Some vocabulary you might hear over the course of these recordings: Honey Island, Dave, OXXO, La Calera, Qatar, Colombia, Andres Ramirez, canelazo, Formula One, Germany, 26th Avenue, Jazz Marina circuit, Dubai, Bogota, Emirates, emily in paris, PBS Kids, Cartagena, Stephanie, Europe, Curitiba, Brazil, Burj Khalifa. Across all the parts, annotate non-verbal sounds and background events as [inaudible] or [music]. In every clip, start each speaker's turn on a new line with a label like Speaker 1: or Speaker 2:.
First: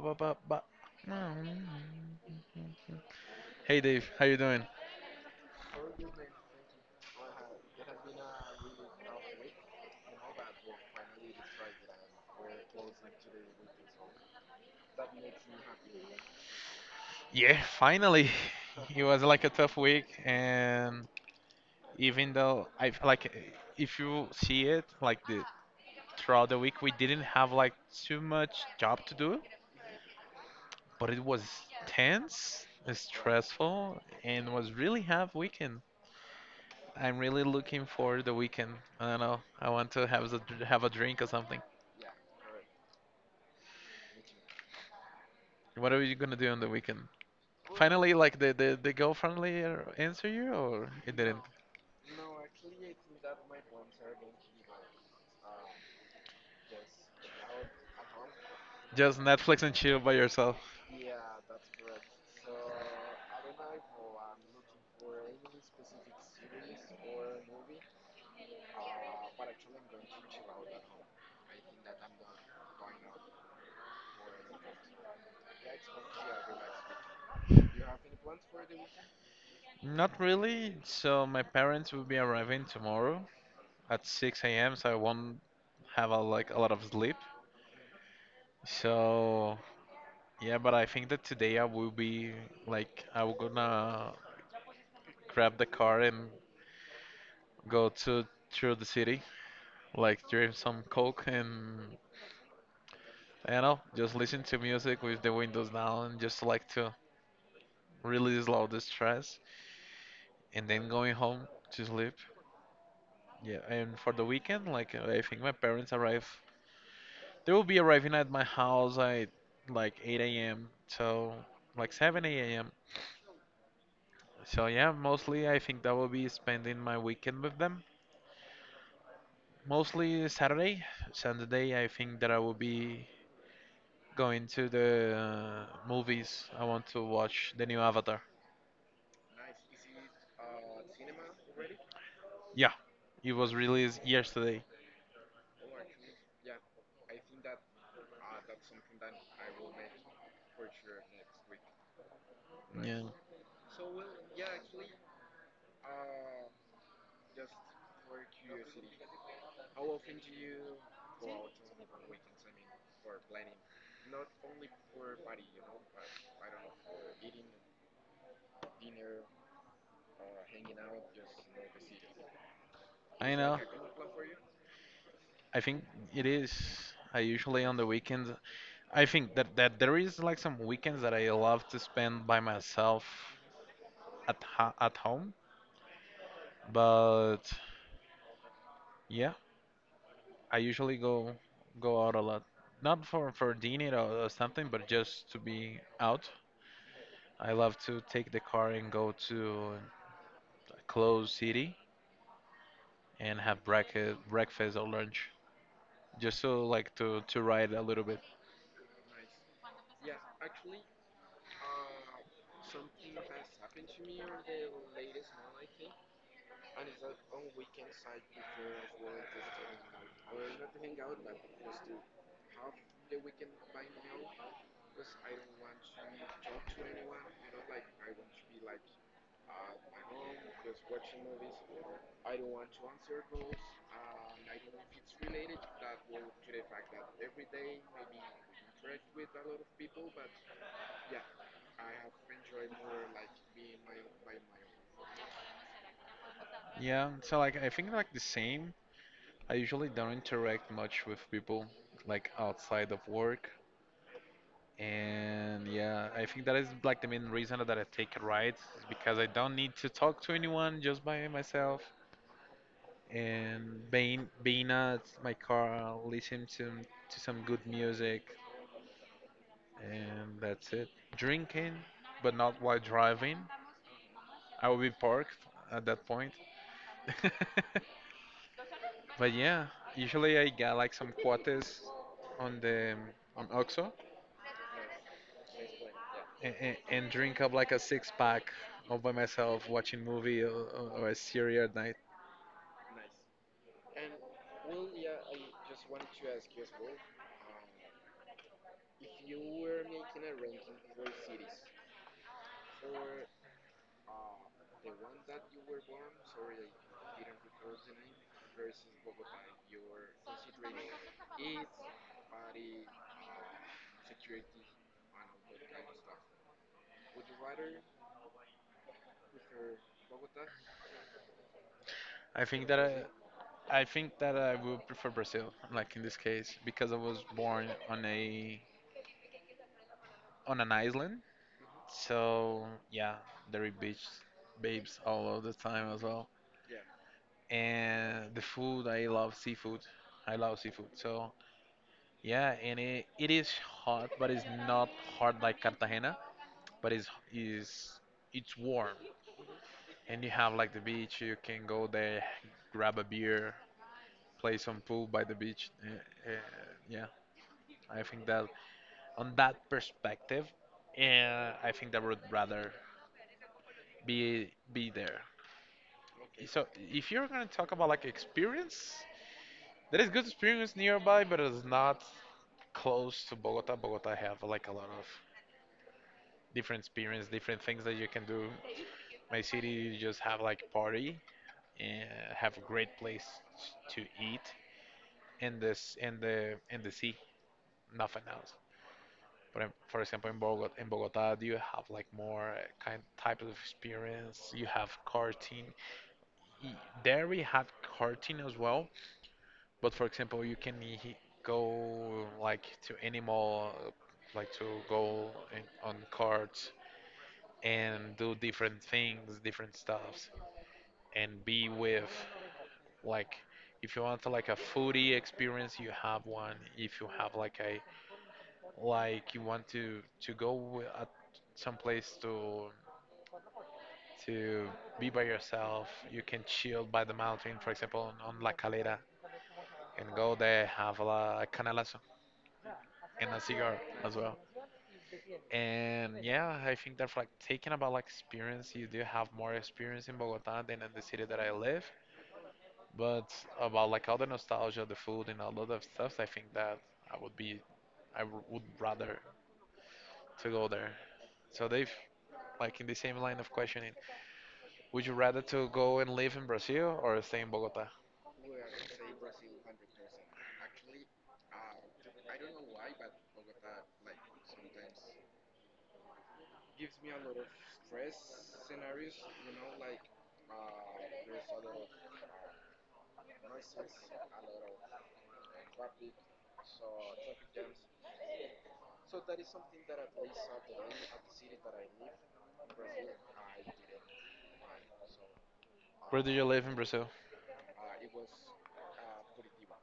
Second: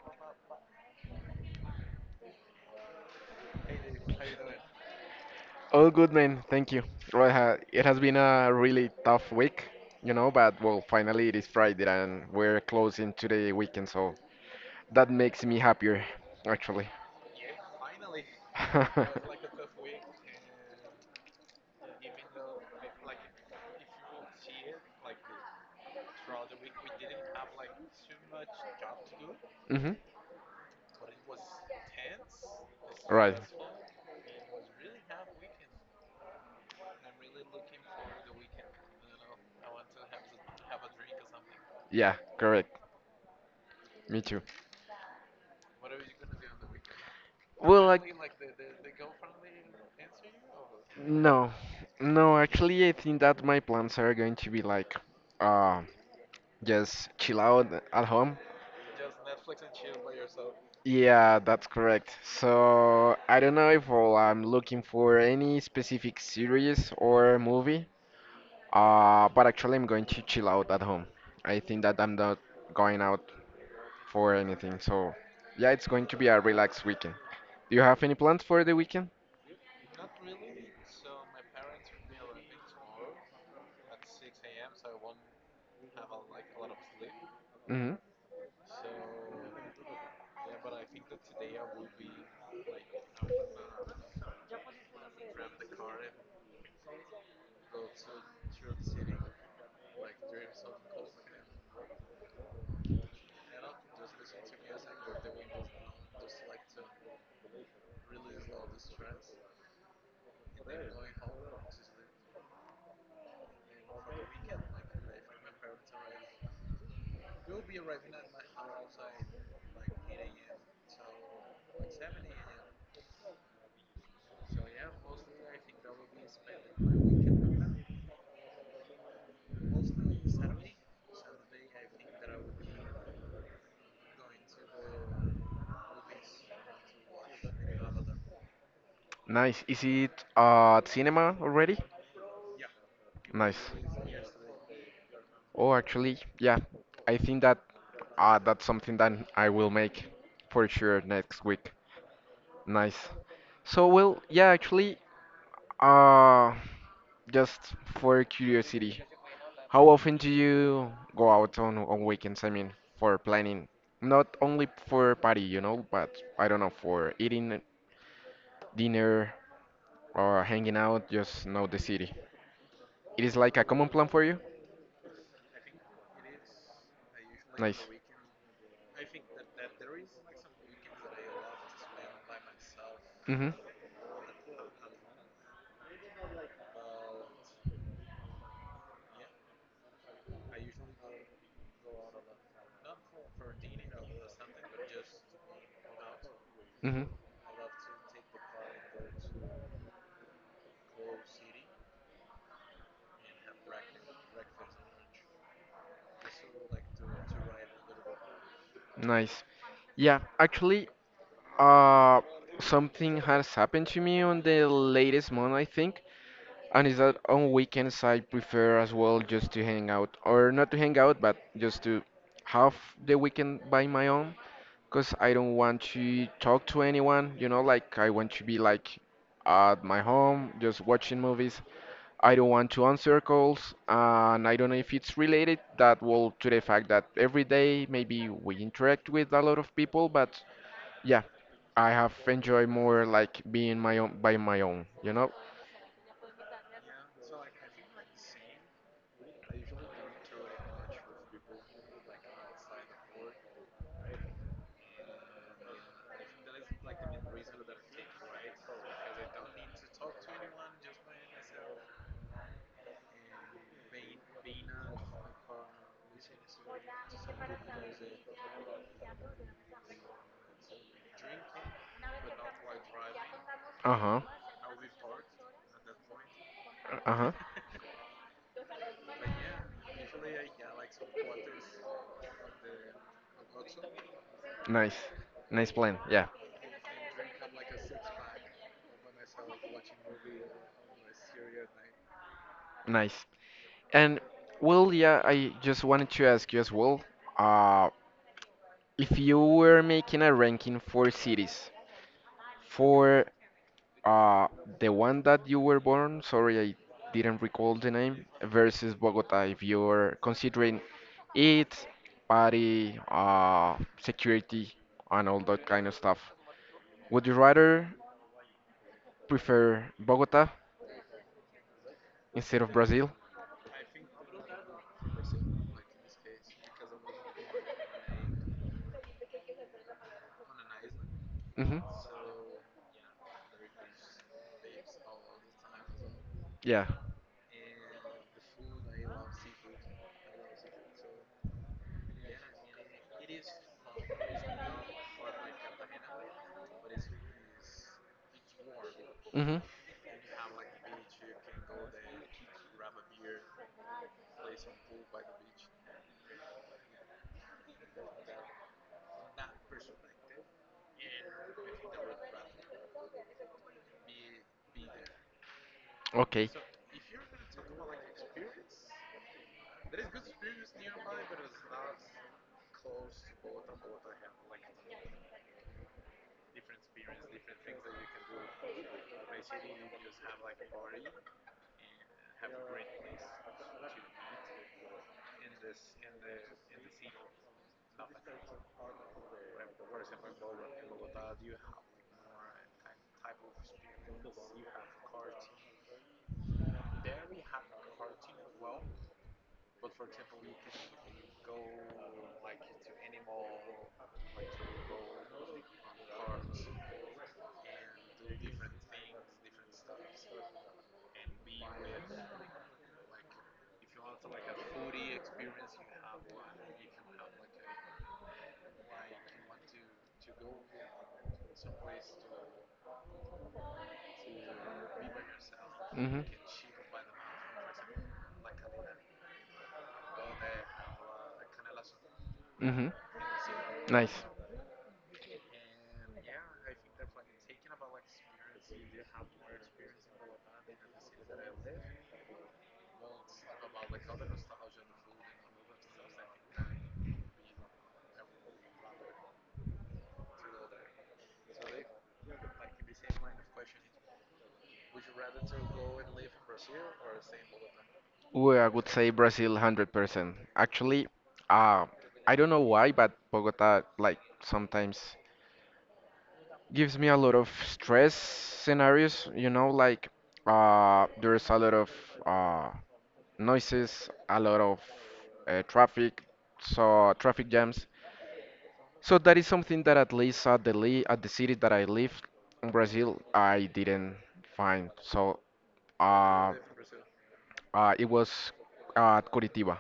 Speaker 1: ba ba ba. Hey Dave, how you doing?
Speaker 2: All good, man. Thank you. Well, it has been a really tough week, but well, finally it is Friday and we're closing to the weekend, so that makes me happier, actually.
Speaker 1: Yeah, finally. [laughs] It was
Speaker 2: [laughs]
Speaker 1: like a tough week, and even though I like, if you see it like the throughout the week, we didn't have like too much job to do,
Speaker 2: Hmm.
Speaker 1: but it was tense,
Speaker 2: Right.
Speaker 1: stressful, and was really half weekend. I'm really looking for the weekend. I don't know. I want to have a drink or something.
Speaker 2: Yeah, correct. Me too.
Speaker 1: What are you gonna do on the weekend?
Speaker 2: Well, like,
Speaker 1: Finally, like the girlfriendly answer you, or it didn't?
Speaker 2: no. No, actually, I think that my plans are going to be like, uh, just chill out at home.
Speaker 1: Just Netflix and chill by yourself.
Speaker 2: Yeah, that's correct. So I don't know if well, I'm looking for any specific series or movie, but actually I'm going to chill out at home. I think that I'm not going out for anything. So yeah, it's going to be a relaxed weekend. Do you have any plans for the weekend?
Speaker 1: Not really. So my parents will be arriving tomorrow at 6 a.m. So I won't have a, like a lot of sleep.
Speaker 2: Hmm.
Speaker 1: So yeah, but I think that today I will be like I'm gonna grab the car and go to through the city, like drink some coke and I don't know, just listen to music with the windows down, just like to really slow the stress, and then going home to sleep. Yeah, and for the weekend, like I think my parents arrive. They will be arriving at my house at like 8 a.m. So like 7 a.m. So yeah, mostly I think that will be spending my weekend with them. Mostly Saturday, Sunday. I think that I will be going to the movies. I want to watch the new Avatar.
Speaker 2: Nice. Is it at cinema already?
Speaker 1: Yeah, it was
Speaker 2: Nice.
Speaker 1: released yesterday.
Speaker 2: Oh, actually, yeah. I think that that's something that I will make for sure next week. Nice.
Speaker 1: Yeah,
Speaker 2: So, well, yeah, actually, uh, just for curiosity, how often do you go out on weekends? I mean, for planning, not only for party, but I don't know, for eating dinner or hanging out, just know the city. It
Speaker 1: I
Speaker 2: is like
Speaker 1: know.
Speaker 2: a common plan for you?
Speaker 1: I think it is. I usually on the
Speaker 2: Nice.
Speaker 1: weekends I think that there is like some weekends that I love to spend by myself
Speaker 2: Mm-hmm.
Speaker 1: at ho at home, but yeah, I usually go out a lot. Not for dinner or something, but just to be out.
Speaker 2: Mm-hmm.
Speaker 1: I love to take the car and go to a closed city and have breakfast or lunch just so like to ride a little bit.
Speaker 2: Nice. Yeah, actually, uh, something has happened to me on the latest month, I think. And is that on weekends I prefer as well just to hang out, or not to hang out, but just to have the weekend by my own, because I don't want to talk to anyone, like I want to be like at my home just watching movies. I don't want to answer calls, and I don't know if it's related that well to the fact that every day maybe we interact with a lot of people, but yeah, I have enjoyed more like being my own by my own, you know?
Speaker 1: Yeah, so like I think like the same. I usually don't interact much with people like outside of work. And yeah, I think that is like the main reason that I take rides is because I don't need to talk to anyone, just by myself and being at my car, listening to some good music, and that's it. Drinking, but not while driving.
Speaker 2: Uh-huh.
Speaker 1: I will be parked at that point.
Speaker 2: Uh-huh.
Speaker 1: [laughs]
Speaker 2: [laughs]
Speaker 1: But yeah, usually I get like some quotes on the on OXXO
Speaker 2: Nice. Nice plan. Yeah.
Speaker 1: and drink up like a six pack all by myself watching movie or a series at night.
Speaker 2: Nice. And well, yeah, I just wanted to ask you as well, uh, if you were making a ranking for cities, for uh, the one that you were born, sorry, I didn't recall the name, versus Bogota, if you're considering it, party, security, and all that kind of stuff, would you rather prefer Bogota
Speaker 1: I
Speaker 2: instead
Speaker 1: think
Speaker 2: of
Speaker 1: that I,
Speaker 2: Brazil?
Speaker 1: I think that I will prefer Brazil, like in this case, because I was born on a on an island.
Speaker 2: Mhm.
Speaker 1: So yeah, there are beach babes all of the time as well.
Speaker 2: Yeah.
Speaker 1: And the food, I love seafood. I love seafood. So yeah, and it is hot, but it's not hot like Cartagena, but it's warm.
Speaker 2: Mhm.
Speaker 1: And you have like the beach, you can go there, grab a beer, play some pool by the beach. Yeah, I think that on that perspective, uh, I think that would rather be there.
Speaker 2: Okay.
Speaker 1: So if you're gonna talk about like experience, there is good experience nearby, but it's not close to Bogota. Bogota have like a lot of different experience, different things that you can do. My city, you just have like party and have a great place to eat in this in the sea, nothing else. But in, for example, in Bogota, do you have like more kind type of experience? You have karting. Y- There we have karting as well. But for example, go like to any mall, like to go in, on carts and do different things, different stuffs, and be with like if you want like a foodie experience, you have one. If you have like a like you want to go at some place to be by yourself. You
Speaker 2: Mhm.
Speaker 1: can chill by the mountain, for example, on La Calera, and go there have a, canelazo
Speaker 2: Mhm.
Speaker 1: and a cigar
Speaker 2: Nice.
Speaker 1: as well. And yeah, I think that for like taking about like experience, you do have more experience in Bogota than in the city that I live. But about like all the nostalgia, the food, and all of the stuff, I think that I would be, would rather to go there. So they've like in the same line of questioning, would you rather to go and live in Brazil or stay in Bogota?
Speaker 2: Ooh, I would say Brazil 100%. Actually, uh, I don't know why, but Bogota like sometimes gives me a lot of stress scenarios, like there's a lot of uh, noises, a lot of traffic, so traffic jams. So that is something that at least at the city that I live in Brazil, I didn't find. So
Speaker 1: Where do you
Speaker 2: uh,
Speaker 1: live in Brazil?
Speaker 2: it was at Curitiba.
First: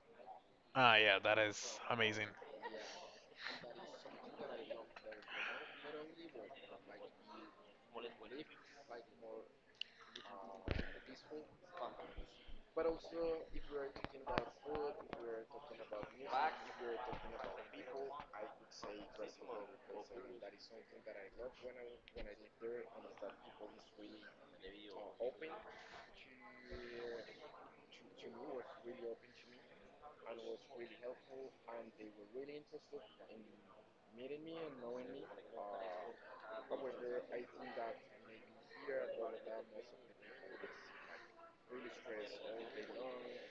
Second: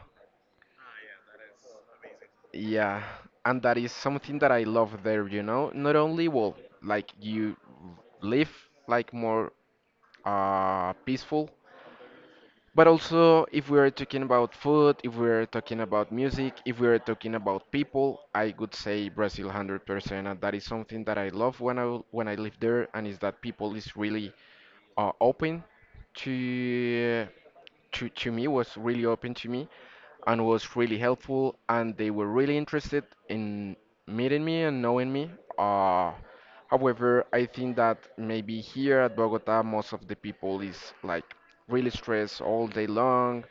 Speaker 1: Ah, yeah, that is amazing.
Speaker 2: Yeah, and that is something that I love there. Not only well, like you live like more peaceful. But also, if we are talking about food, if we are talking about music, if we are talking about people, I would say Brazil 100%. And that is something that I love when I live there, and is that people is really open to to me was really open to me and was really helpful and they were really interested in meeting me and knowing me. Uh, however, I think that maybe here at Bogota, most of the people is like really stressed all day long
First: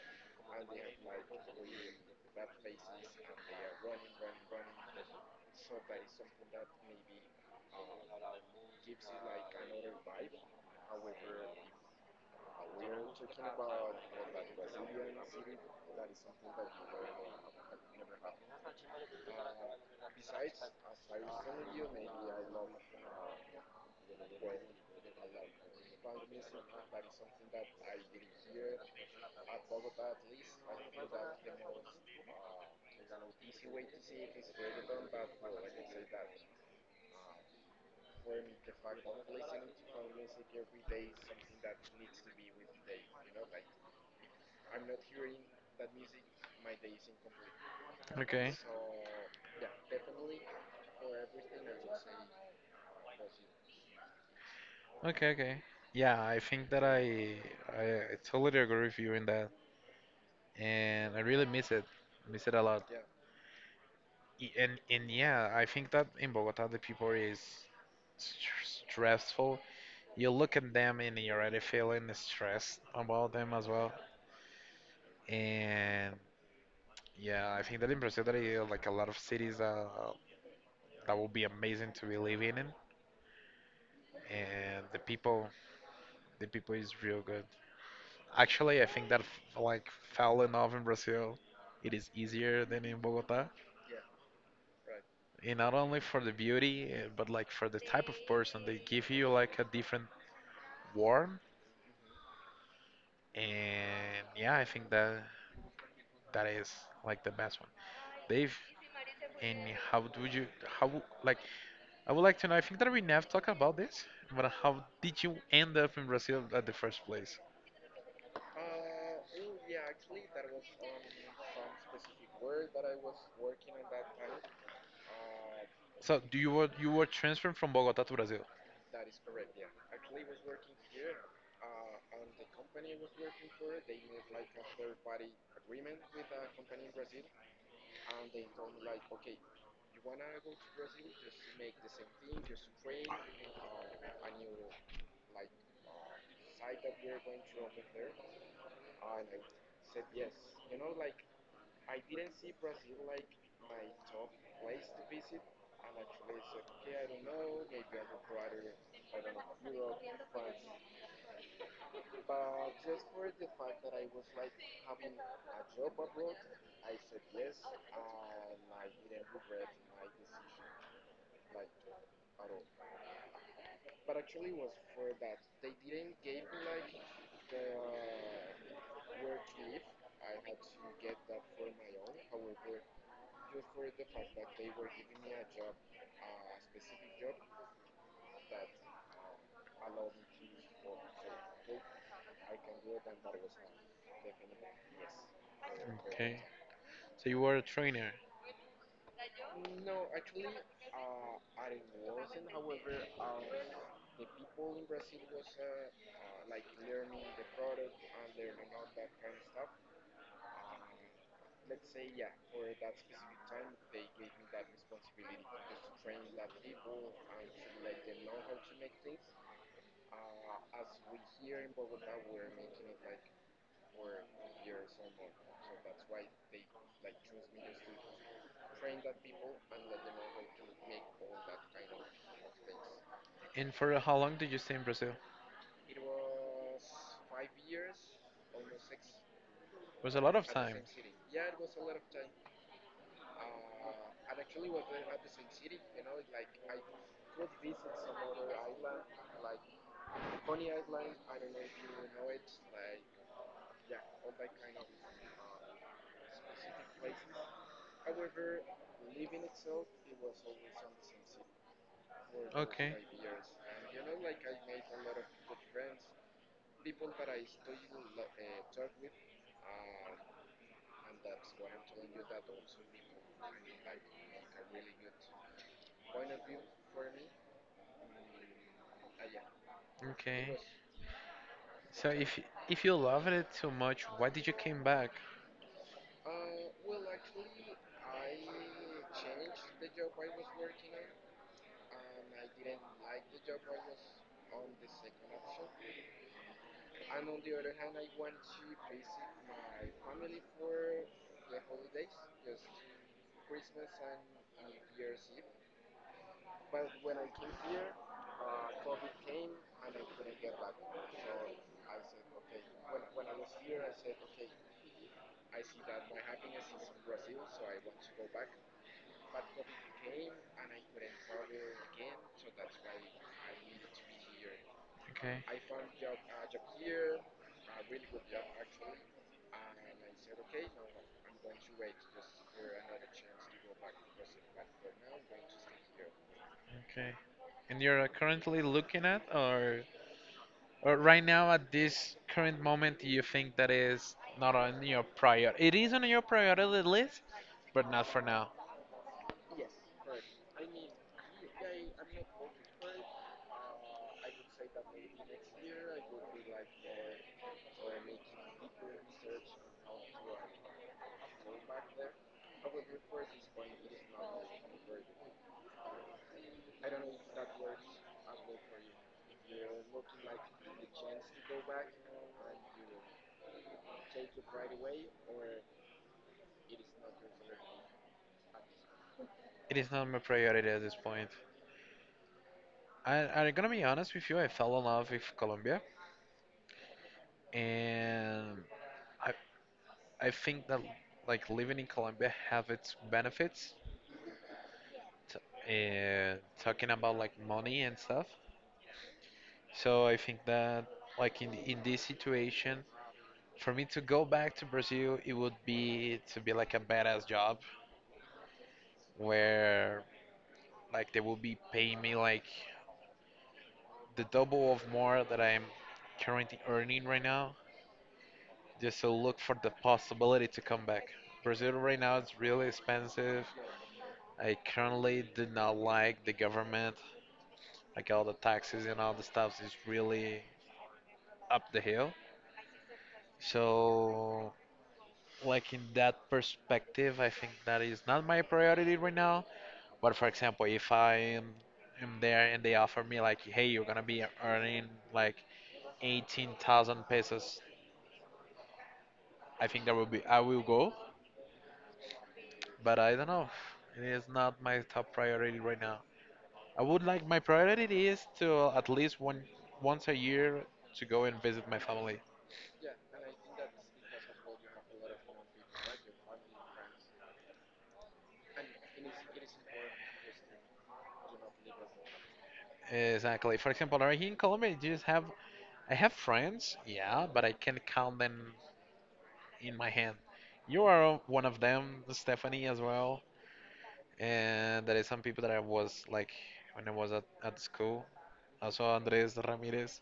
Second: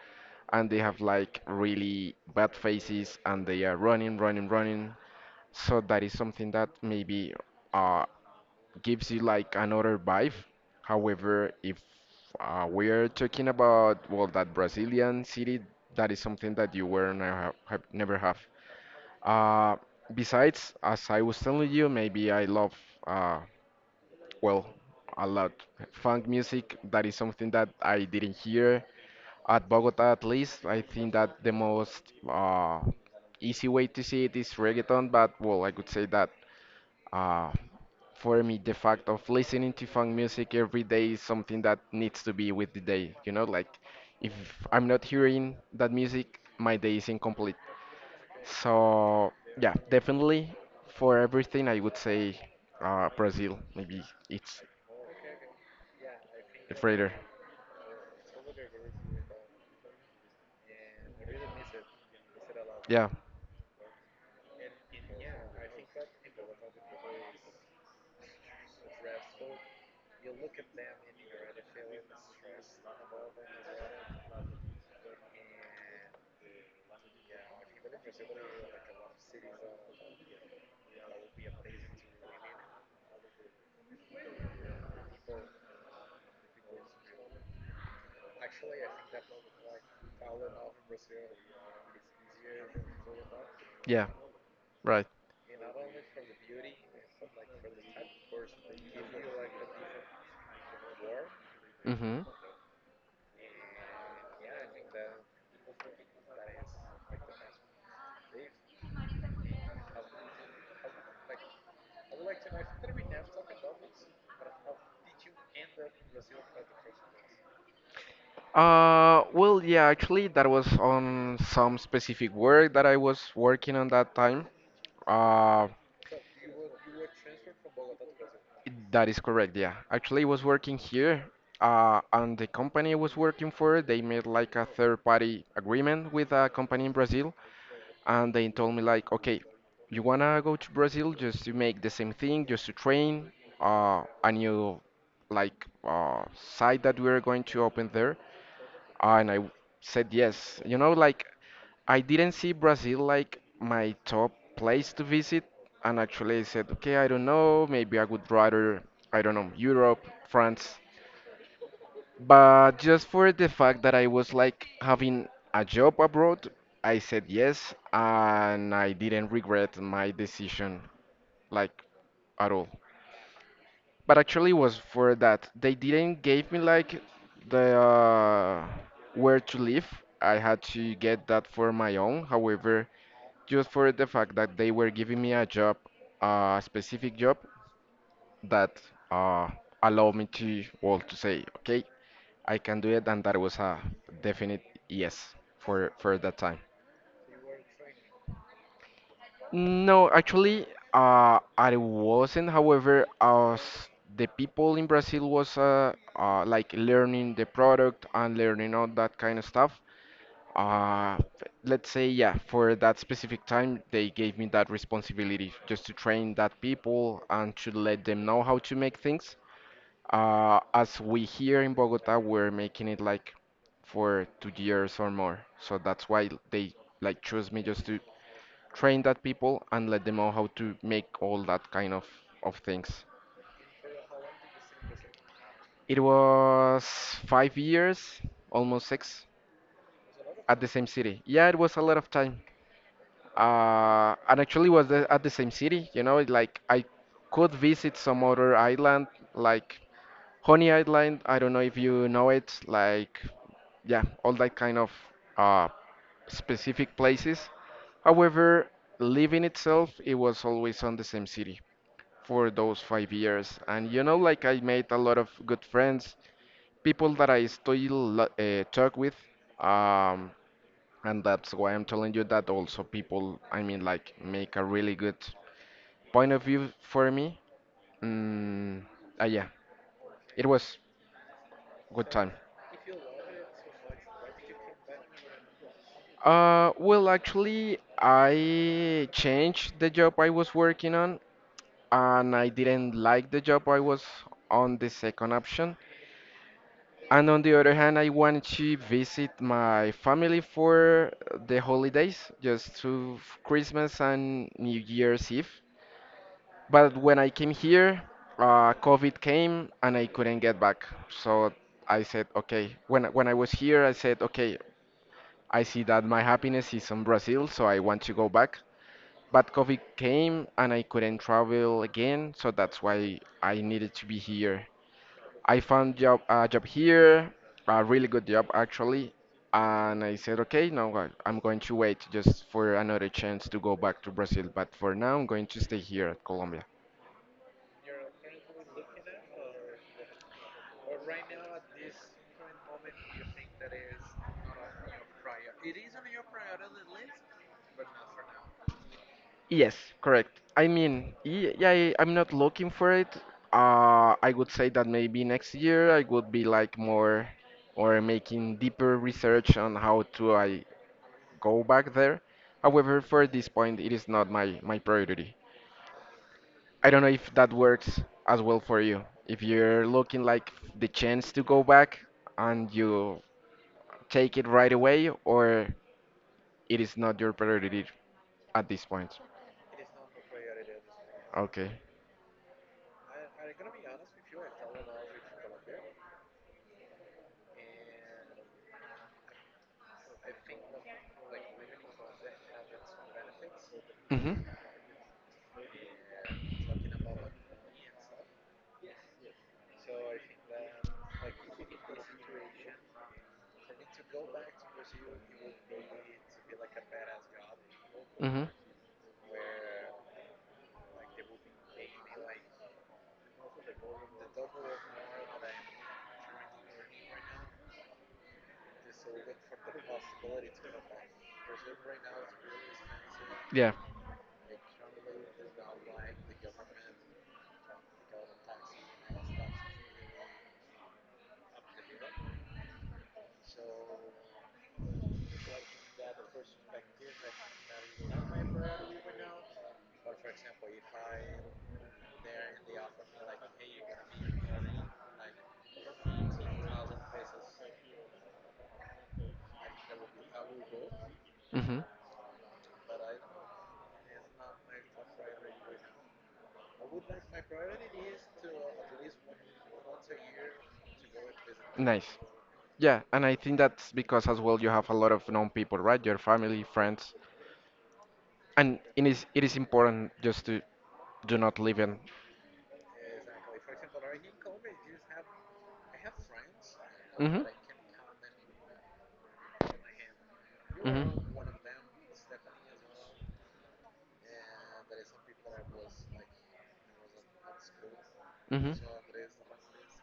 Speaker 2: and they have like really bad faces and they are running, running, running. So that is something that maybe uh, gives you like another vibe. However, if we're talking about well that Brazilian city, that is something that you were never have, have never have. Uh, besides, as I was telling you, maybe I love uh, well a lot funk music. That is something that I didn't hear at Bogota at least. I think that the most uh, easy way to see it is reggaeton, but well, I could say that. uh, for me the fact of listening to funk music every day is something that needs to be with the day like if I'm not hearing that music my day is incomplete.
Speaker 1: Okay.
Speaker 2: So yeah definitely for everything I would say Brazil maybe it's
Speaker 1: Okay, okay. Yeah, I think
Speaker 2: the
Speaker 1: that
Speaker 2: freighter.
Speaker 1: I totally agree with you in that, and I really miss it a lot.
Speaker 2: Yeah,
Speaker 1: And yeah, I think that in Bogota the people is stressful. You look at them and you're already feeling stressed about them as well. And yeah, I think that in Brazil there are like a lot of cities that that will be amazing to be living in, and the people is real good. Actually, I think that like fell in love in Brazil. It is easier than in Bogota,
Speaker 2: yeah, right.
Speaker 1: and not only for the beauty, but like for the type of person they give you like a different warmth.
Speaker 2: Mm-hmm.
Speaker 1: And yeah, I think that that is like the best one. Dave, and how do you how like I would like to know. I think that we never talked about this, but how did you end up in Brazil at the first place?
Speaker 2: Well yeah actually that was on some specific work that I was working on that time. Uh.
Speaker 1: So do you were transferred from Bogota to Brazil?
Speaker 2: That is correct, yeah. Actually, I was working here, and the company I was working for, they made like a third-party agreement with a company in Brazil, and they told me like, okay, you wanna go to Brazil just to make the same thing, just to train, a new like site that we are going to open there, and I said yes. Like I didn't see Brazil like my top place to visit, and actually I said, okay, I don't know, maybe I would rather, I don't know, Europe, France. But just for the fact that I was like having a job abroad, I said yes, and I didn't regret my decision like at all. But actually it was for that. They didn't give me like the where to live. I had to get that for my own. However, just for the fact that they were giving me a job, a specific job that uh, allowed me to, well, to say, okay, I can do it, and that was a definite yes for that
Speaker 1: Okay.
Speaker 2: time.
Speaker 1: So you were a trainer.
Speaker 2: No, actually, I wasn't. However, as the people in Brazil was like learning the product and learning all that kind of stuff, Uh, let's say, yeah, for that specific time, they gave me that responsibility just to train that people and to let them know how to make things. As we here in Bogota, we're making it like for 2 years or more. So that's why they like chose me just to train that people and let them know how to make all that kind of things.
Speaker 1: And for how long did you stay in Brazil? It
Speaker 2: It was 5 years, almost six,
Speaker 1: was a lot of
Speaker 2: at the
Speaker 1: time.
Speaker 2: same city. Yeah, it was a lot of time. And actually was at the same city. Like I could visit some other island, like Honey Island. I don't know if you know it. Like yeah, all that kind of uh, specific places. However, living itself, it was always on the same city for those
Speaker 1: Okay.
Speaker 2: 5 years, and like I made a lot of good friends, people that I still talk with. Um, and that's why I'm telling you that also people, I mean, like make a really good point of view for me. Mm, yeah, it
Speaker 1: Okay.
Speaker 2: was good
Speaker 1: So
Speaker 2: time.
Speaker 1: if you loved it so much, why did you came back?
Speaker 2: Well, actually, I changed the job I was working on, and I didn't like the job I was on the second option. And on the other hand, I wanted to visit my family for the holidays, just to Christmas and New Year's Eve. But when I came here, COVID came and I couldn't get back. So I said, okay. When I was here, I said, okay. I see that my happiness is in Brazil, so I want to go back. But COVID came and I couldn't travel again, so that's why I needed to be here.
Speaker 1: Okay.
Speaker 2: I found job a job here, a really good job actually, and I said, okay, now I'm going to wait just for another chance to go back to Brazil. But for now, I'm going to stay here at Colombia.
Speaker 1: Okay. And you're currently looking at or right now at this current moment you think that is not on your prior it is on your priority list, but not for now.
Speaker 2: Yes, correct. I mean, yeah, I'm not looking for it. I would say that maybe next year I would be like more or making deeper research on how to I go back there. However, for this point, it is not my priority. I don't know if that works as well for you. If you're looking like the chance to go back and you take it right away, or it is not your priority at this point.
Speaker 1: It is not my priority at this point.
Speaker 2: Okay.
Speaker 1: I'm gonna be honest with you. I fell in love with Colombia, and I I think that like living in Colombia have its benefits.
Speaker 2: Mm-hmm.
Speaker 1: T- and talking about like money and stuff. So I think that like in this situation, for me to go back to Brazil, it would be to be like a badass job
Speaker 2: Mm-hmm.
Speaker 1: where like they will be paying me like the double of more that I'm currently earning right now, just to look for the possibility to come back. Brazil right now is really expensive.
Speaker 2: Expensive. Yeah.
Speaker 1: I currently do not like the government, like all the taxes and all the stuff is really up the hill. So, like in that perspective, I think that is not my priority right now. But for example, if I am there and they offer me like, hey, you're gonna be earning like 18,000 pesos, I think that will be I will go.
Speaker 2: Hmm.
Speaker 1: But I don't know. It is not my top priority right now. I would like my priority is to at least one once a year to go and visit my
Speaker 2: Nice.
Speaker 1: family.
Speaker 2: Yeah, and I think that's because as well you have a lot of known people, right? Your family, friends, and, yeah, it is important just to do not live in.
Speaker 1: Exactly. For example, right here in Colombia, you just have I have friends, yeah,
Speaker 2: Hmm.
Speaker 1: but I can count them in my hand. You
Speaker 2: Hmm.
Speaker 1: are one of them, Stephanie, as well, and there is some people that I was like when I was at school.
Speaker 2: Hmm.
Speaker 1: Also, Andres Ramirez.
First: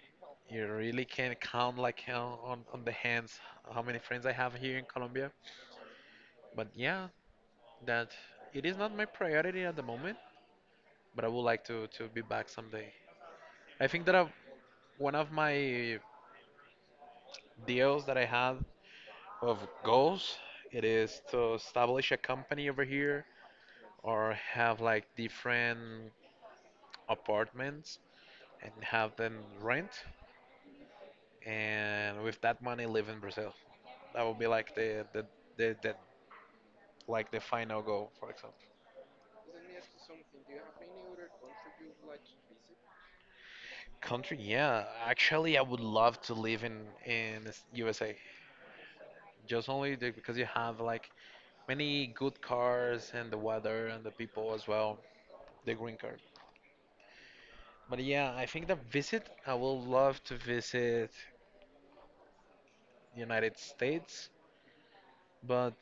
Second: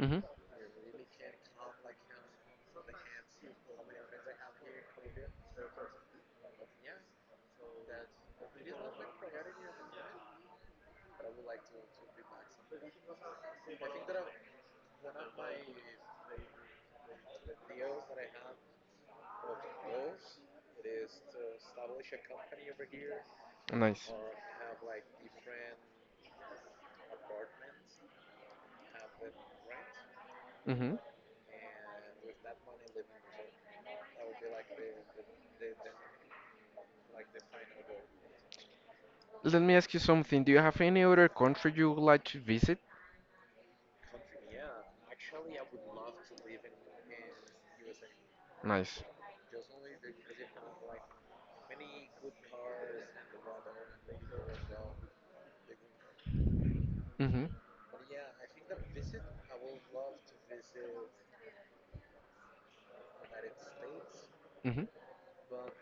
Speaker 2: Hmm.
Speaker 1: You really can count like on on the hands how many friends I have here in Colombia. But yeah, that it is not my priority at the moment, but I would like to be back someday. I think that I, one of my deals that I have of goals it is to establish a company over here
Speaker 2: Nice.
Speaker 1: or have like different apartments and have them rent
Speaker 2: Hmm.
Speaker 1: and with that money live in Brazil. That would be like the like the final goal, for example.
Speaker 2: Let me ask you something. Do you have any other country you would like to visit?
Speaker 1: Country, yeah. Actually, I would love to live in the USA.
Speaker 2: Nice.
Speaker 1: Just only the, because you have like many good cars and the weather and the people as well. The green card.
Speaker 2: Mm-hmm.
Speaker 1: But yeah, I think the visit, I will love to visit the United States,
Speaker 2: Mm-hmm.
Speaker 1: but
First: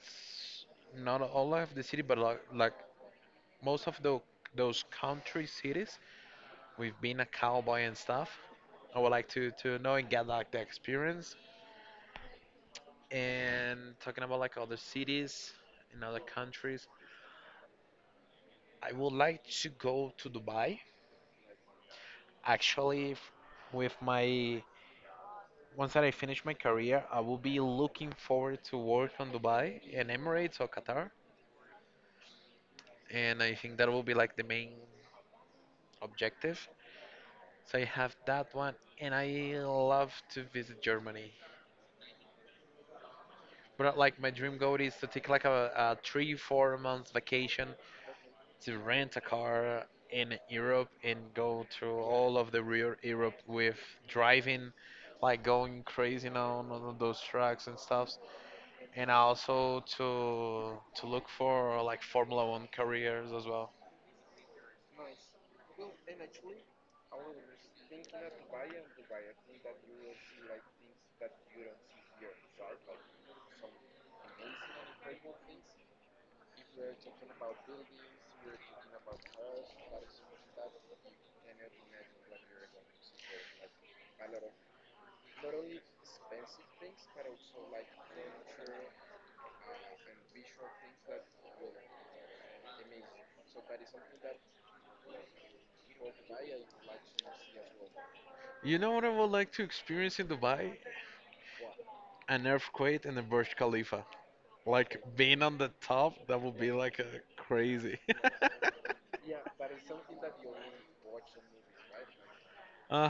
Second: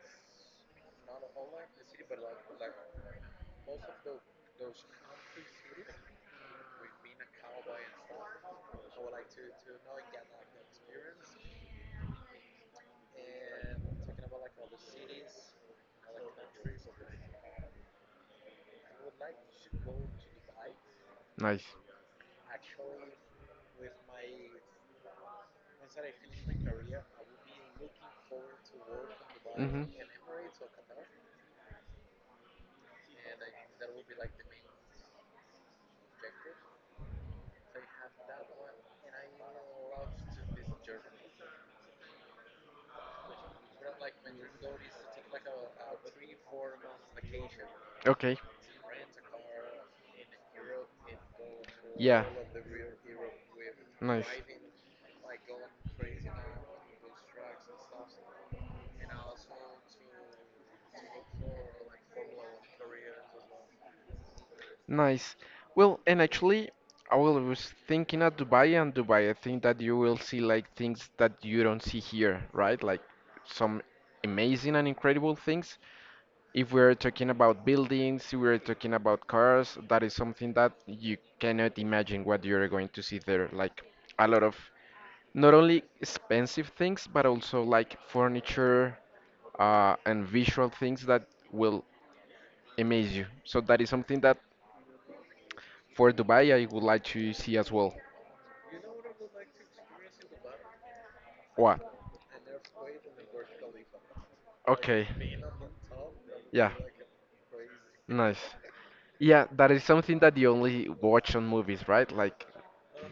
Speaker 1: not all of the city, but like most of the, those country cities, we've been a cowboy and stuff. I would like to know and get like the experience. And talking about like other cities in other countries, I would like to go to Dubai.
Speaker 2: Nice.
Speaker 1: Actually, with my once that I finish my career, I will be looking forward to work on
Speaker 2: Mm-hmm.
Speaker 1: Dubai and Emirates or Qatar, and I think that will be like the main objective. So I have that one, and I love to visit Germany. But like my dream goal is to take like a three, 4 months vacation
Speaker 2: Okay.
Speaker 1: to rent a car in Europe and go through
Speaker 2: Yeah.
Speaker 1: all of the real Europe with
Speaker 2: Nice.
Speaker 1: driving, like going crazy now on those tracks and stuff. And also to look for like Formula One careers as well.
Speaker 2: Nice. Well, and actually, I was thinking of Dubai and Dubai. I think that you will see like things that you don't see here, right? Like some amazing and incredible things. If we're talking about buildings, we're talking about cars, that is something that you cannot imagine what you're going to see there. Like a lot of not only expensive things, but also like furniture and visual things that will amaze you. So that is something that for Dubai I would like to see as well.
Speaker 1: You know what I would like to experience in Dubai?
Speaker 2: What?
Speaker 1: An earthquake and the Burj Khalifa. Like
Speaker 2: Okay.
Speaker 1: being on the top, that would
Speaker 2: Yeah.
Speaker 1: be like a crazy. [laughs]
Speaker 2: Nice. Yeah, that is something that you only watch on movies, right? Like,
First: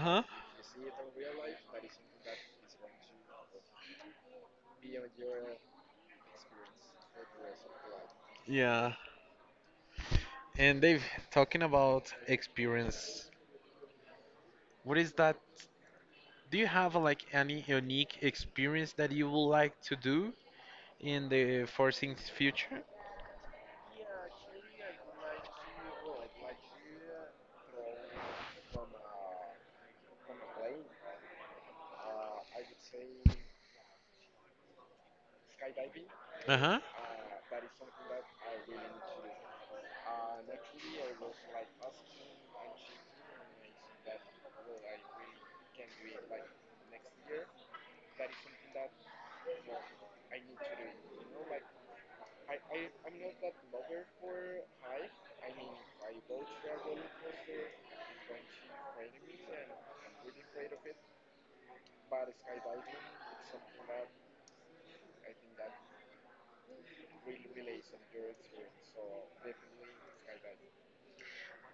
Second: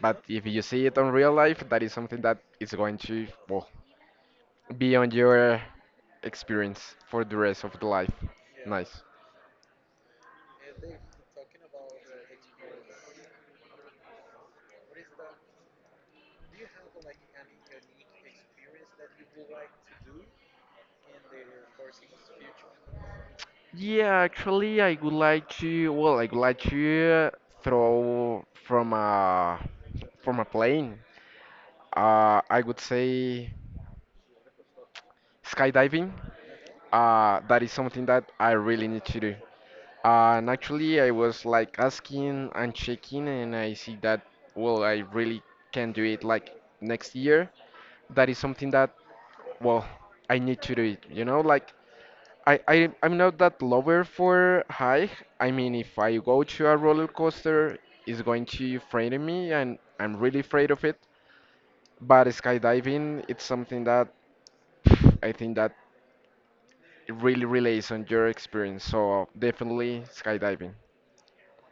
Speaker 2: but if you see it on real life, that is something that is going to, well, be on your experience for the rest of the life.
Speaker 1: Yeah.
Speaker 2: Nice.
Speaker 1: And Dave, talking about experience, what is that? Do you have like any unique experience that you would like to do in the foreseeing future?
Speaker 2: Yeah, actually, I would like to, well, I would like to throw from a plane. I would say skydiving.
Speaker 1: Uh-huh.
Speaker 2: That is something that I really need to do. And actually, I was like asking and checking, and I see that, well, I really can do it like next year. That is something that, well, I need to do it. Like, I'm not that lover for high. I mean, if I go to a roller coaster, it's going to frighten me, and I'm really afraid of it. But skydiving, it's something that pff, I think that it really relates on your experience. So, definitely skydiving.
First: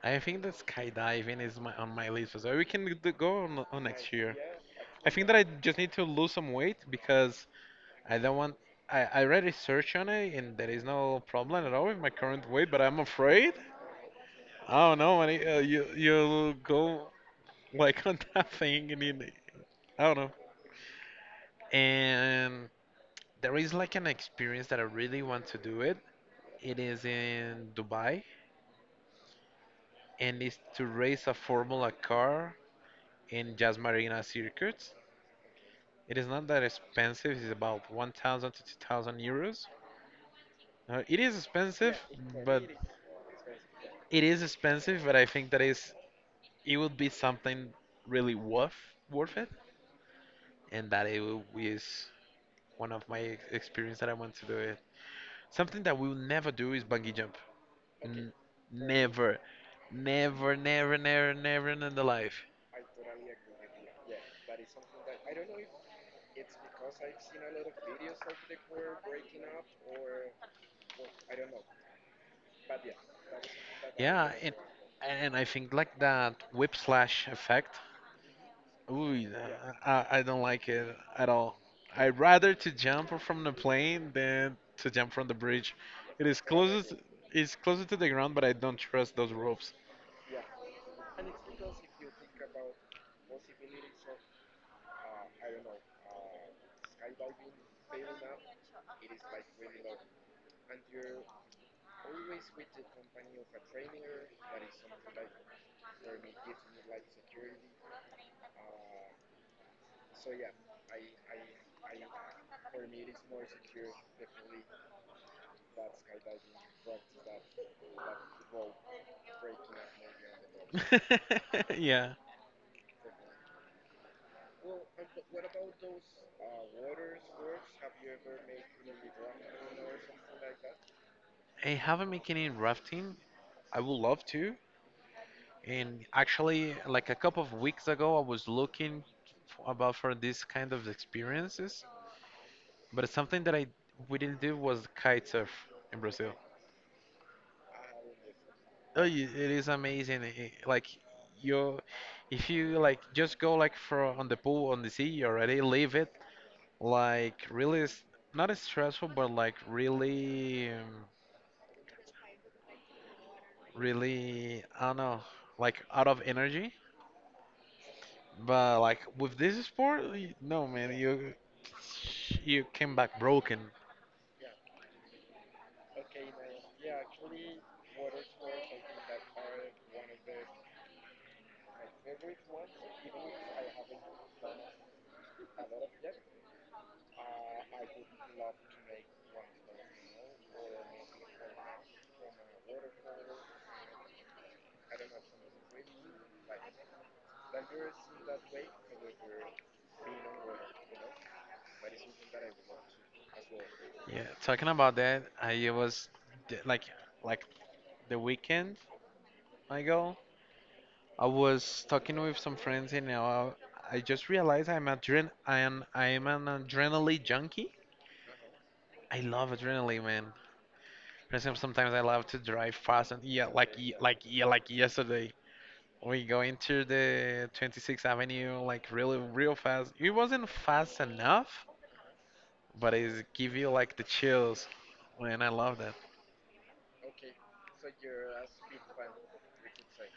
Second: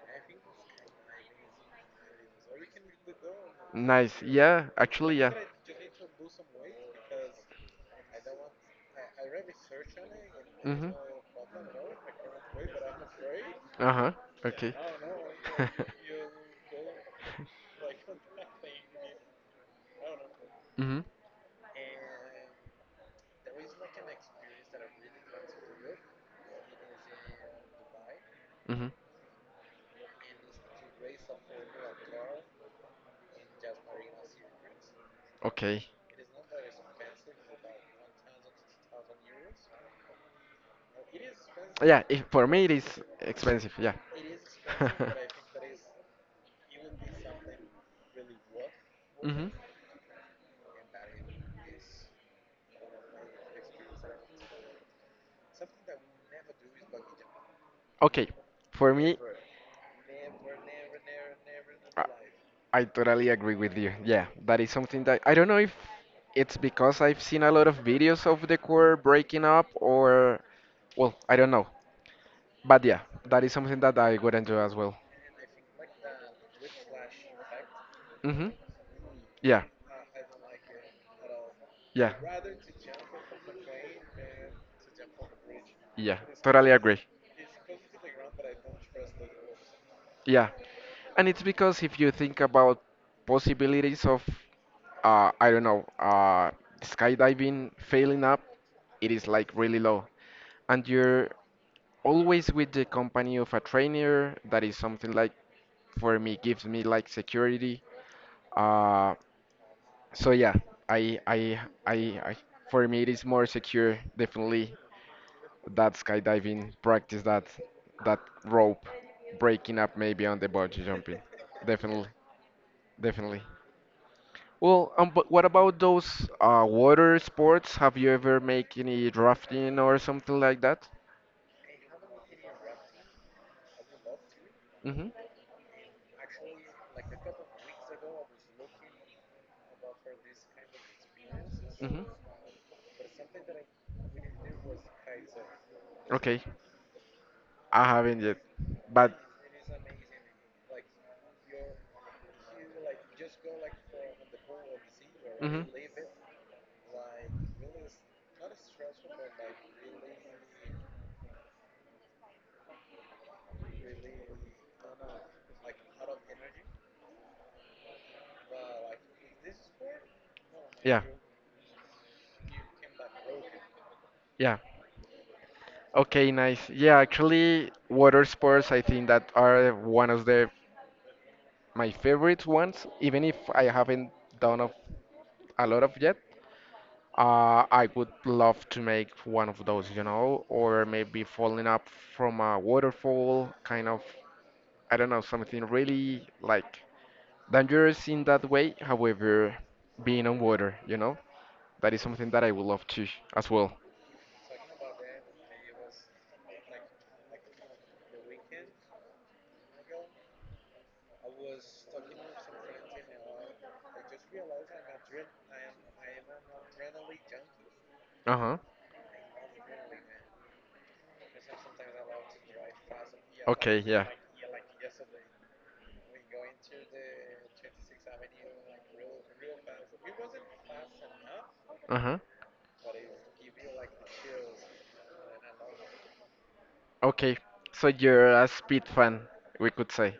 Speaker 1: I think that skydiving is my, on my list as well. We can go on next
Speaker 2: Nice.
Speaker 1: year.
Speaker 2: Yeah,
Speaker 1: I
Speaker 2: actually,
Speaker 1: think
Speaker 2: yeah.
Speaker 1: that I just need to lose some weight because I don't want. I already searched on it and there is
Speaker 2: Mhm.
Speaker 1: no problem at all with my current weight, but I'm afraid.
Speaker 2: Uh huh. Okay.
Speaker 1: I don't know. When it,
Speaker 2: [laughs]
Speaker 1: you go like [laughs] on that thing and you, I don't know.
Speaker 2: Mhm.
Speaker 1: And there is like an experience that I really want to do it. It is in Dubai
Speaker 2: Mhm.
Speaker 1: and it's to race a Formula car in Jazz Marina circuit.
Speaker 2: Okay.
Speaker 1: It is not that expensive. It's about 1,000 to €2,000. It is expensive,
Speaker 2: Yeah. If, for
Speaker 1: but
Speaker 2: me, it is expensive. Yeah.
Speaker 1: it is
Speaker 2: [laughs]
Speaker 1: expensive. But I think
Speaker 2: [laughs]
Speaker 1: that is it would be something really worth
Speaker 2: worth
Speaker 1: worth
Speaker 2: mhm.
Speaker 1: it,
Speaker 2: it.
Speaker 1: and that it will, is one of my experience that I want to do it. Something that we will never do is bungee jump.
Speaker 2: Okay.
Speaker 1: N-
Speaker 2: For me,
Speaker 1: Never, never, never, never, never in the
Speaker 2: I,
Speaker 1: life.
Speaker 2: I totally agree with you. Yeah. That is something that I don't know if it's because I've seen a lot of videos of the core breaking up or well, I don't know, but yeah, that is something that I
Speaker 1: Yeah,
Speaker 2: would
Speaker 1: and
Speaker 2: enjoy as well.
Speaker 1: I think like that whiplash effect.
Speaker 2: Mm-hmm.
Speaker 1: Ooh,
Speaker 2: Yeah,
Speaker 1: I don't like it at all.
Speaker 2: yeah,
Speaker 1: I'd rather to jump from the plane than to jump from the bridge.
Speaker 2: yeah.
Speaker 1: It is
Speaker 2: Totally
Speaker 1: closest,
Speaker 2: agree.
Speaker 1: it's closer to the ground, but I don't trust those ropes.
Speaker 2: Yeah, and it's because if you think about possibilities of, I don't know, skydiving failing up, it is like really low, and you're always with the company of a trainer. That is something like for me gives me like security. Uh, So yeah, I I I, I for me it is more secure definitely that skydiving practice that rope breaking up maybe on the bungee jumping.
Speaker 1: [laughs]
Speaker 2: Definitely,
Speaker 1: Yeah.
Speaker 2: definitely. Well, but what about those water sports? Have you ever make any rafting or something like that?
Speaker 1: I haven't been any rafting. I would love to.
Speaker 2: Mm-hmm.
Speaker 1: And actually, like a couple of weeks ago, I was looking f- about for this kind of experiences.
Speaker 2: Mm-hmm.
Speaker 1: But something that I we didn't do was kitesurf in Brazil.
Speaker 2: Okay, I haven't yet, but
Speaker 1: It is amazing. Like you, if you like just go like for on the pool on the sea, you
Speaker 2: mm-hmm.
Speaker 1: already leave it like really not as stressful, but like really, really I don't know, like out of energy. But like with this sport, no man,
Speaker 2: Yeah,
Speaker 1: you came back broken.
Speaker 2: yeah. Okay, nice. Yeah, actually, water sports I think that are one of the my favorite ones. Even if I haven't done of, a lot of yet, I would love to make one of those, or maybe falling up from a waterfall, kind of, I don't know, something really like dangerous in that way. However, being on water, that is something that I would love to as well.
Speaker 1: Yeah, talking about that, I was like like the weekend I go. I was talking with some friends and now I just realized I am an adrenaline junkie.
Speaker 2: Uh-huh.
Speaker 1: I love adrenaline, man. For example, sometimes I love to drive fast and yeah,
Speaker 2: Okay, yeah.
Speaker 1: like yesterday. We go into the 26th Avenue like really real fast. It wasn't fast enough,
Speaker 2: Uh-huh.
Speaker 1: but it give you like the chills, and I love that.
Speaker 2: Okay, so you're a speed fan, we could say.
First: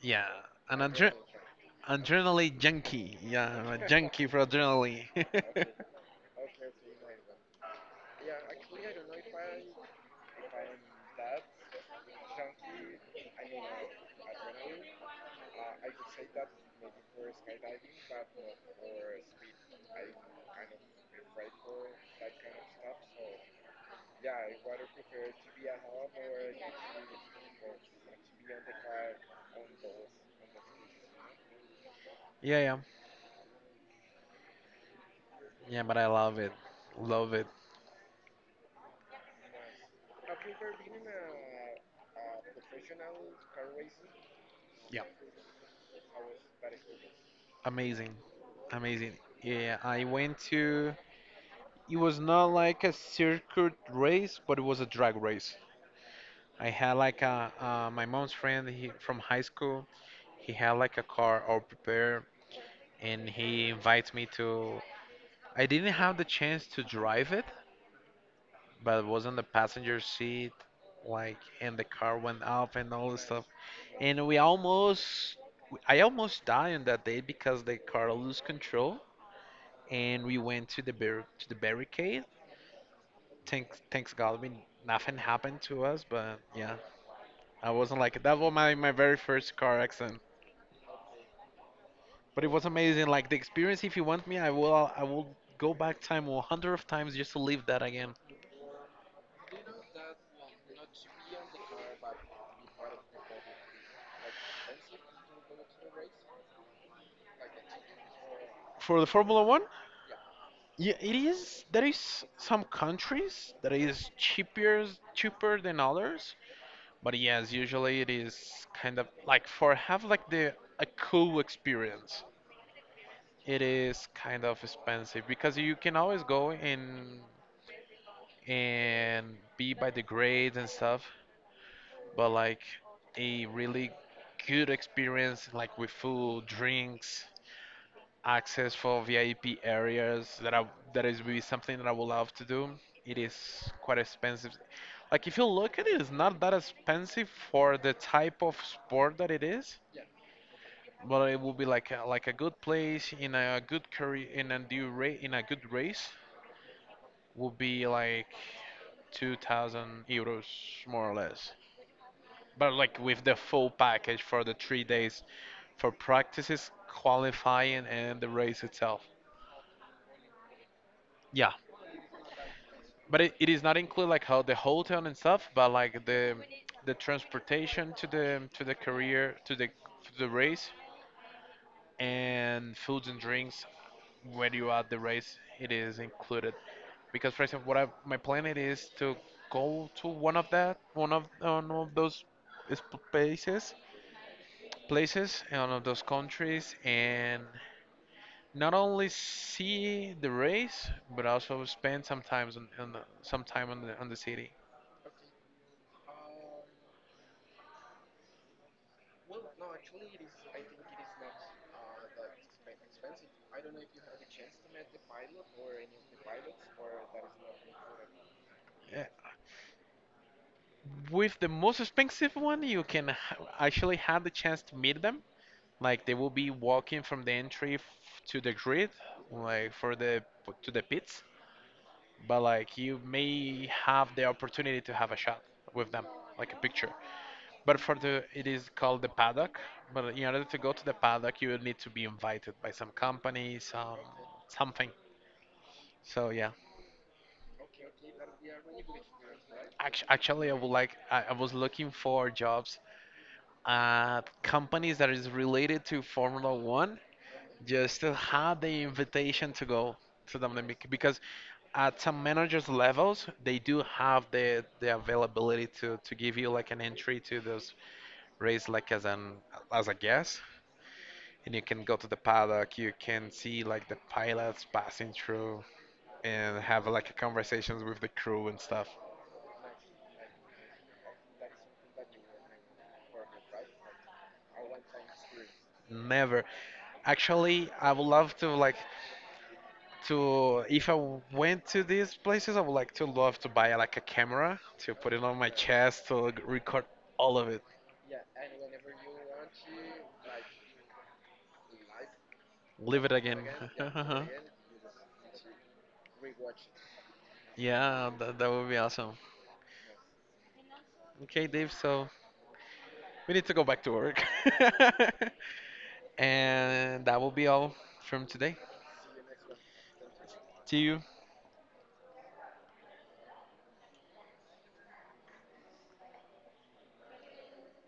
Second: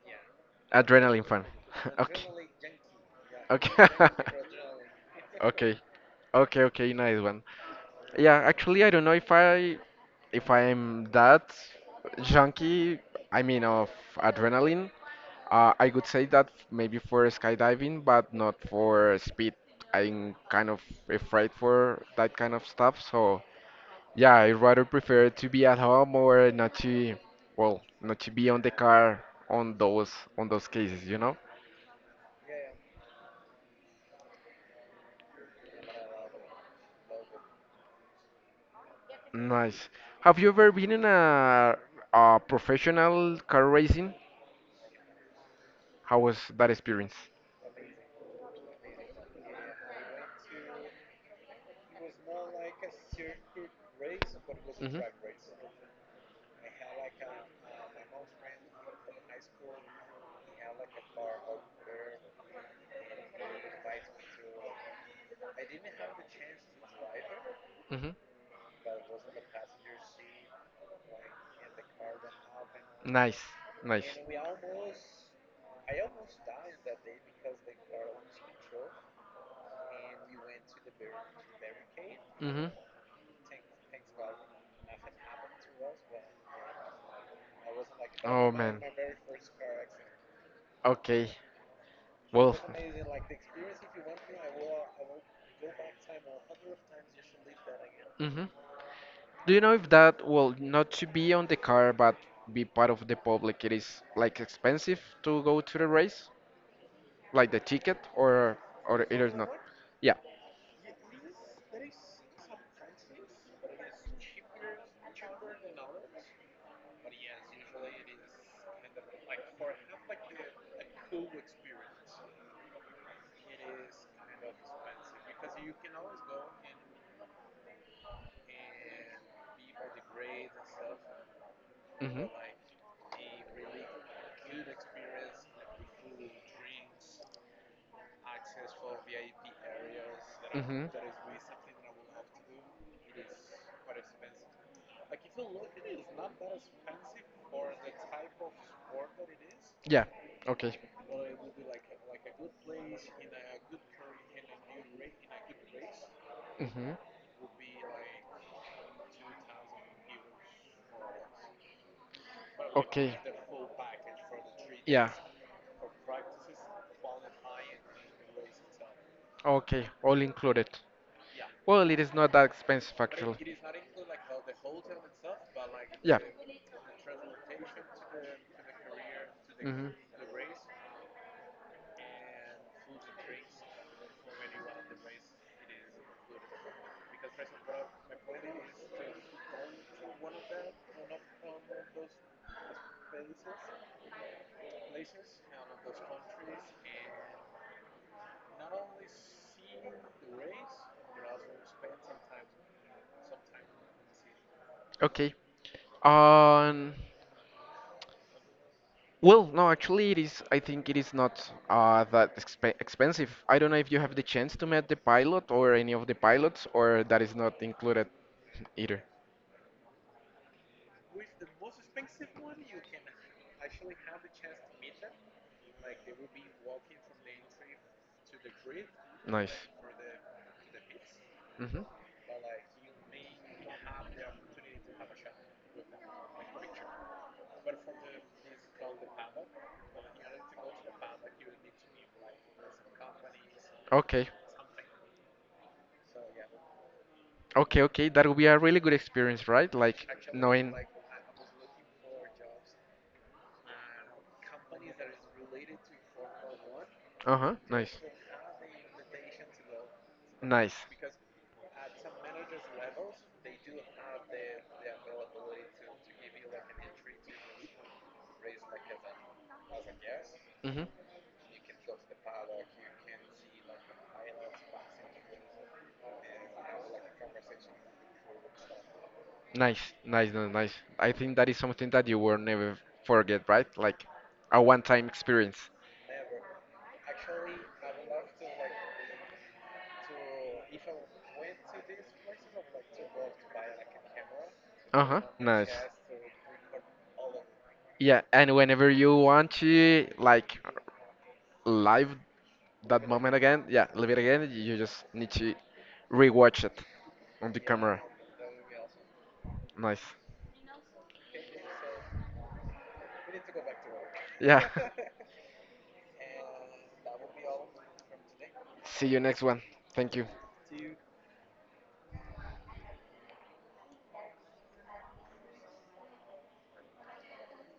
Speaker 1: Yeah, an adre
Speaker 2: Adrenaline fan. [laughs] Okay.
Speaker 1: adrenaline junkie. Yeah, I'm
Speaker 2: Okay.
Speaker 1: a
Speaker 2: [laughs]
Speaker 1: junkie for adrenaline. [laughs]
Speaker 2: Okay. Okay, okay, nice one. Yeah, actually I don't know if I if I'm that junkie, I mean of adrenaline. I could say that maybe for skydiving, but not for speed. I'm kind of afraid for that kind of stuff, so yeah, I rather prefer to be at home or not to, well, not to be on the car on those cases, you know?
Speaker 1: Yeah, yeah. Yeah, but I love it. Love it.
Speaker 2: Nice. Have you ever been in a professional car racing?
Speaker 1: Yeah.
Speaker 2: How was that experience?
Speaker 1: Amazing. Amazing. Yeah, I went to. It was not like a circuit race, but it was a
Speaker 2: Mhm.
Speaker 1: drag race. I had like a my mom's friend he, from high school. He had like a car all prepared, and he invites me to. I didn't have the chance to drive it,
Speaker 2: Mhm.
Speaker 1: but I was on the passenger seat, like, and the car went up and all this
Speaker 2: Nice.
Speaker 1: stuff.
Speaker 2: Nice.
Speaker 1: And we almost I almost died on that day because the car lost control and we went to the barricade.
Speaker 2: Mhm.
Speaker 1: Thanks God we nothing happened to us, but yeah. I wasn't like that was
Speaker 2: Oh
Speaker 1: my,
Speaker 2: man.
Speaker 1: my very first car accident.
Speaker 2: Okay.
Speaker 1: But it
Speaker 2: Well.
Speaker 1: was amazing. Like the experience if you want me I will go back time a 100 of times just to live that again.
Speaker 2: Mhm. Do you know if that, well, not to be on the car but be part of the public, it is like expensive to go to the race, like the ticket,
Speaker 1: For
Speaker 2: or
Speaker 1: the
Speaker 2: it is
Speaker 1: Formula
Speaker 2: not?
Speaker 1: One,
Speaker 2: Yeah.
Speaker 1: yeah, it is there is some countries that is cheaper than others. But yes, usually it is kind of like for have like the a cool experience. It is kind of expensive because you can always go in and be by the grades and stuff,
Speaker 2: Hmm.
Speaker 1: but like a really good experience like with food, drinks, access for VIP areas
Speaker 2: Hmm.
Speaker 1: that is really something that I would love to do. It is quite expensive. Like if you look at it, it's not that expensive for the type of sport that it is.
Speaker 2: Yeah. Okay.
Speaker 1: But it would be like a good place in a good career in a due rate in a good race
Speaker 2: Hmm.
Speaker 1: would be like €2,000 more or less. But like
Speaker 2: Okay.
Speaker 1: with the full package for the three
Speaker 2: Yeah.
Speaker 1: days for practices, qualifying, and the race itself.
Speaker 2: Okay, all included.
Speaker 1: Yeah,
Speaker 2: Well, it is not that expensive
Speaker 1: but it
Speaker 2: actually.
Speaker 1: is not include like how the hotel and stuff, but like
Speaker 2: Yeah.
Speaker 1: the transportation to the career
Speaker 2: Hmm.
Speaker 1: to the race and foods and drinks when you are at the race, it is included. Because, for example, my plan it is to go to one of those sp- places, places, and one of those countries, and not only see the race, but also spend some time some time on the city.
Speaker 2: Okay. Um, well, no, actually, it is. I think it is not that exp expensive. I don't know if you have the chance to meet the pilot or any of the pilots, or that is not included
Speaker 1: Uh,
Speaker 2: either.
Speaker 1: With the most expensive one, you can actually have the chance to meet them. Like they will be walking from the entry to the grid,
Speaker 2: Nice.
Speaker 1: like for the to the pits,
Speaker 2: Hmm.
Speaker 1: but like you may have the opportunity to have a shot with them, like a picture. But for the it is called the paddock. But in order to go to the paddock, you will need to be invited by some company, some
Speaker 2: Okay.
Speaker 1: something. So yeah,
Speaker 2: Okay, okay. That would be a really good experience, right? Like
Speaker 1: Actually, I would
Speaker 2: knowing.
Speaker 1: like I was looking for jobs at companies that is related to Formula One
Speaker 2: Uh-huh. Nice.
Speaker 1: just to have the invitation to go to them
Speaker 2: Nice.
Speaker 1: because at some managers levels they do have the availability to give you like an entry to those race like as a guest,
Speaker 2: Hmm.
Speaker 1: and you can go to the paddock, you can see like the pilots passing through and have like conversations with the crew and stuff.
Speaker 2: Nice, nice, no, nice. I think that is something that you will never forget, right? Like a one-time experience.
Speaker 1: Never actually I would love to like to if I went to these places I would like to love to buy like a camera to put it
Speaker 2: Uh-huh,
Speaker 1: on my
Speaker 2: nice.
Speaker 1: chest to record all of it,
Speaker 2: Yeah, and whenever you want to like live
Speaker 1: live
Speaker 2: that
Speaker 1: it
Speaker 2: moment
Speaker 1: again.
Speaker 2: again, yeah, live it
Speaker 1: [laughs]
Speaker 2: again, you just need to rewatch it on the camera.
Speaker 1: Yeah, that would be awesome.
Speaker 2: Nice.
Speaker 1: Okay, Dave, so we need to go back to work.
Speaker 2: Yeah. [laughs]
Speaker 1: [laughs] And that will be all from today.
Speaker 2: See you next one. Thank you.
Speaker 1: See you.